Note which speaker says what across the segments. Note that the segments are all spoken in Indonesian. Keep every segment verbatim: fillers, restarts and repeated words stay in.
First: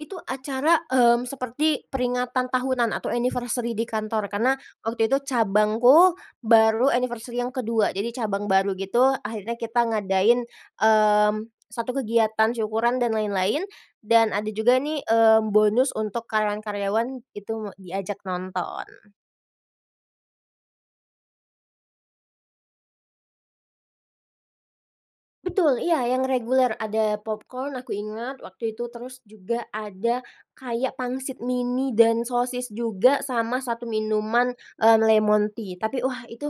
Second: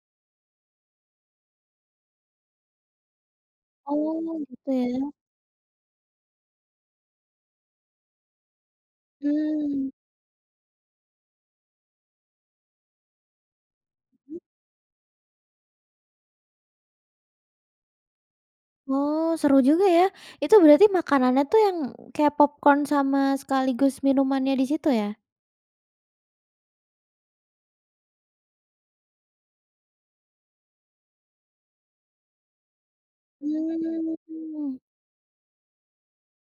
Speaker 1: Itu acara, mmm, seperti peringatan tahunan atau anniversary di kantor,
Speaker 2: Oh,
Speaker 1: karena
Speaker 2: gitu
Speaker 1: waktu
Speaker 2: ya?
Speaker 1: itu cabangku, baru anniversary yang kedua, jadi cabang baru gitu. Akhirnya kita
Speaker 2: Mmm.
Speaker 1: ngadain, mmm, satu kegiatan syukuran dan lain-lain, dan
Speaker 2: Mmm?
Speaker 1: ada juga nih, mmm, bonus untuk karyawan-karyawan, itu diajak nonton.
Speaker 2: Oh, seru juga ya. Itu berarti makanannya tuh yang kayak popcorn sama sekaligus minumannya di situ ya?
Speaker 1: Betul. Iya, yang reguler, ada popcorn, aku ingat waktu itu. Terus juga ada kayak pangsit mini dan sosis juga, sama satu minuman,
Speaker 2: Mmm.
Speaker 1: mmm, lemon tea. Tapi wah, itu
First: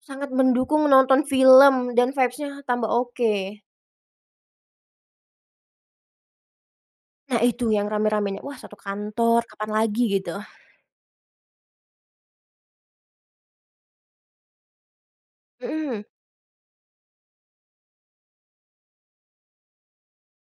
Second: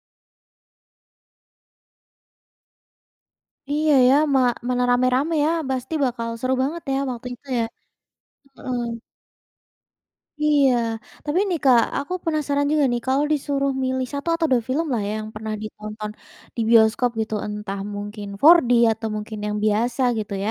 Speaker 1: sangat mendukung menonton film dan vibes-nya tambah oke.
Speaker 2: Iya, ya, ma mana ramai-ramai ya. Pasti bakal seru banget ya waktu
Speaker 1: Nah,
Speaker 2: itu ya,
Speaker 1: itu yang ramai-ramainya, wah, satu
Speaker 2: heeh.
Speaker 1: kantor, kapan lagi, gitu.
Speaker 2: Iya. Tapi nih Kak, aku penasaran juga nih, kalau disuruh milih satu atau dua film lah ya, yang pernah
Speaker 1: Hmm.
Speaker 2: ditonton di bioskop gitu, entah mungkin four D atau mungkin yang biasa gitu ya.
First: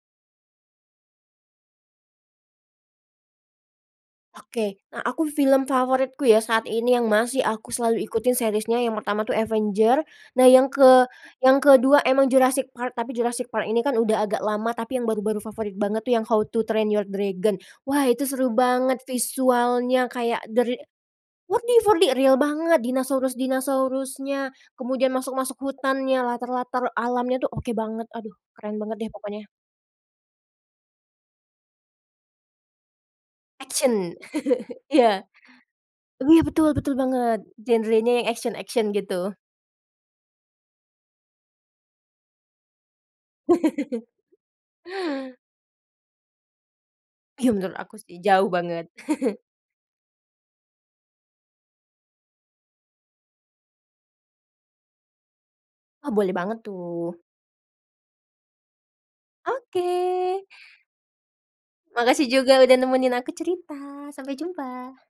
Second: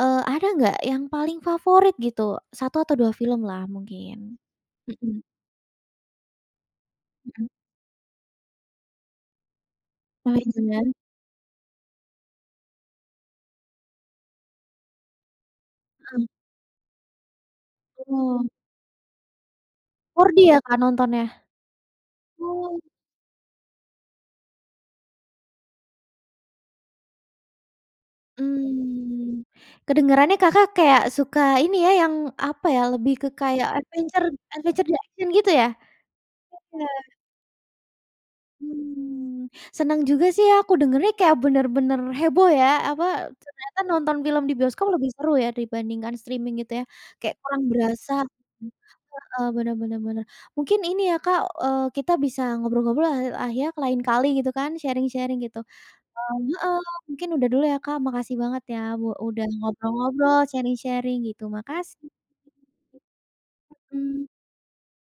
Speaker 2: Eee, ada nggak yang paling favorit gitu, satu atau dua film lah mungkin,
Speaker 1: Oke, nah,
Speaker 2: hmm?
Speaker 1: aku film favoritku ya saat ini yang masih
Speaker 2: Hmm.
Speaker 1: aku selalu ikutin series-nya, yang pertama tuh Avenger.
Speaker 2: Oh.
Speaker 1: Nah, yang
Speaker 2: [unintelligible]
Speaker 1: ke yang kedua memang Jurassic Park, tapi Jurassic Park ini kan udah agak lama. Tapi yang baru-baru favorit banget tuh
Speaker 2: Hmm.
Speaker 1: yang How to Train Your Dragon. Wah, itu
Speaker 2: Oh.
Speaker 1: seru banget, visualnya
Speaker 2: four D
Speaker 1: kayak
Speaker 2: ya
Speaker 1: the re
Speaker 2: Kak nontonnya?
Speaker 1: four D four D! Real
Speaker 2: Wow.
Speaker 1: banget dinosaurus-dinosaurusnya, kemudian masuk-masuk hutannya, latar-latar alamnya tuh oke banget. Aduh, keren banget deh
Speaker 2: Mmm,
Speaker 1: pokoknya.
Speaker 2: kedengerannya Kakak kayak suka ini ya, yang apa ya, lebih ke kayak
Speaker 1: Action,
Speaker 2: adventure adventure,
Speaker 1: iya.
Speaker 2: action gitu ya?
Speaker 1: Iya, betul,
Speaker 2: Iya.
Speaker 1: betul banget, genre-nya yang action-action gitu.
Speaker 2: Mmm, senang juga sih aku dengarnya, kayak benar-benar heboh ya. Apa, ternyata nonton film di bioskop lebih seru ya dibandingkan streaming gitu ya, kayak
Speaker 1: Ya,
Speaker 2: kurang
Speaker 1: menurut aku
Speaker 2: berasa
Speaker 1: sih, jauh banget.
Speaker 2: heeh. Benar benar benar, mungkin ini ya Kak, eee, kita bisa ngobrol-ngobrol lah ah ya lain kali gitu kan, sharing-sharing gitu.
Speaker 1: Wah, boleh
Speaker 2: Eee
Speaker 1: banget
Speaker 2: heeh.
Speaker 1: tuh.
Speaker 2: Mungkin udah dulu ya Kak, makasih banget ya u udah
Speaker 1: Oke.
Speaker 2: ngobrol-ngobrol, sharing-sharing gitu, makasih.
Speaker 1: Makasih juga udah nemenin aku cerita,
Speaker 2: Hmm.
Speaker 1: sampai jumpa.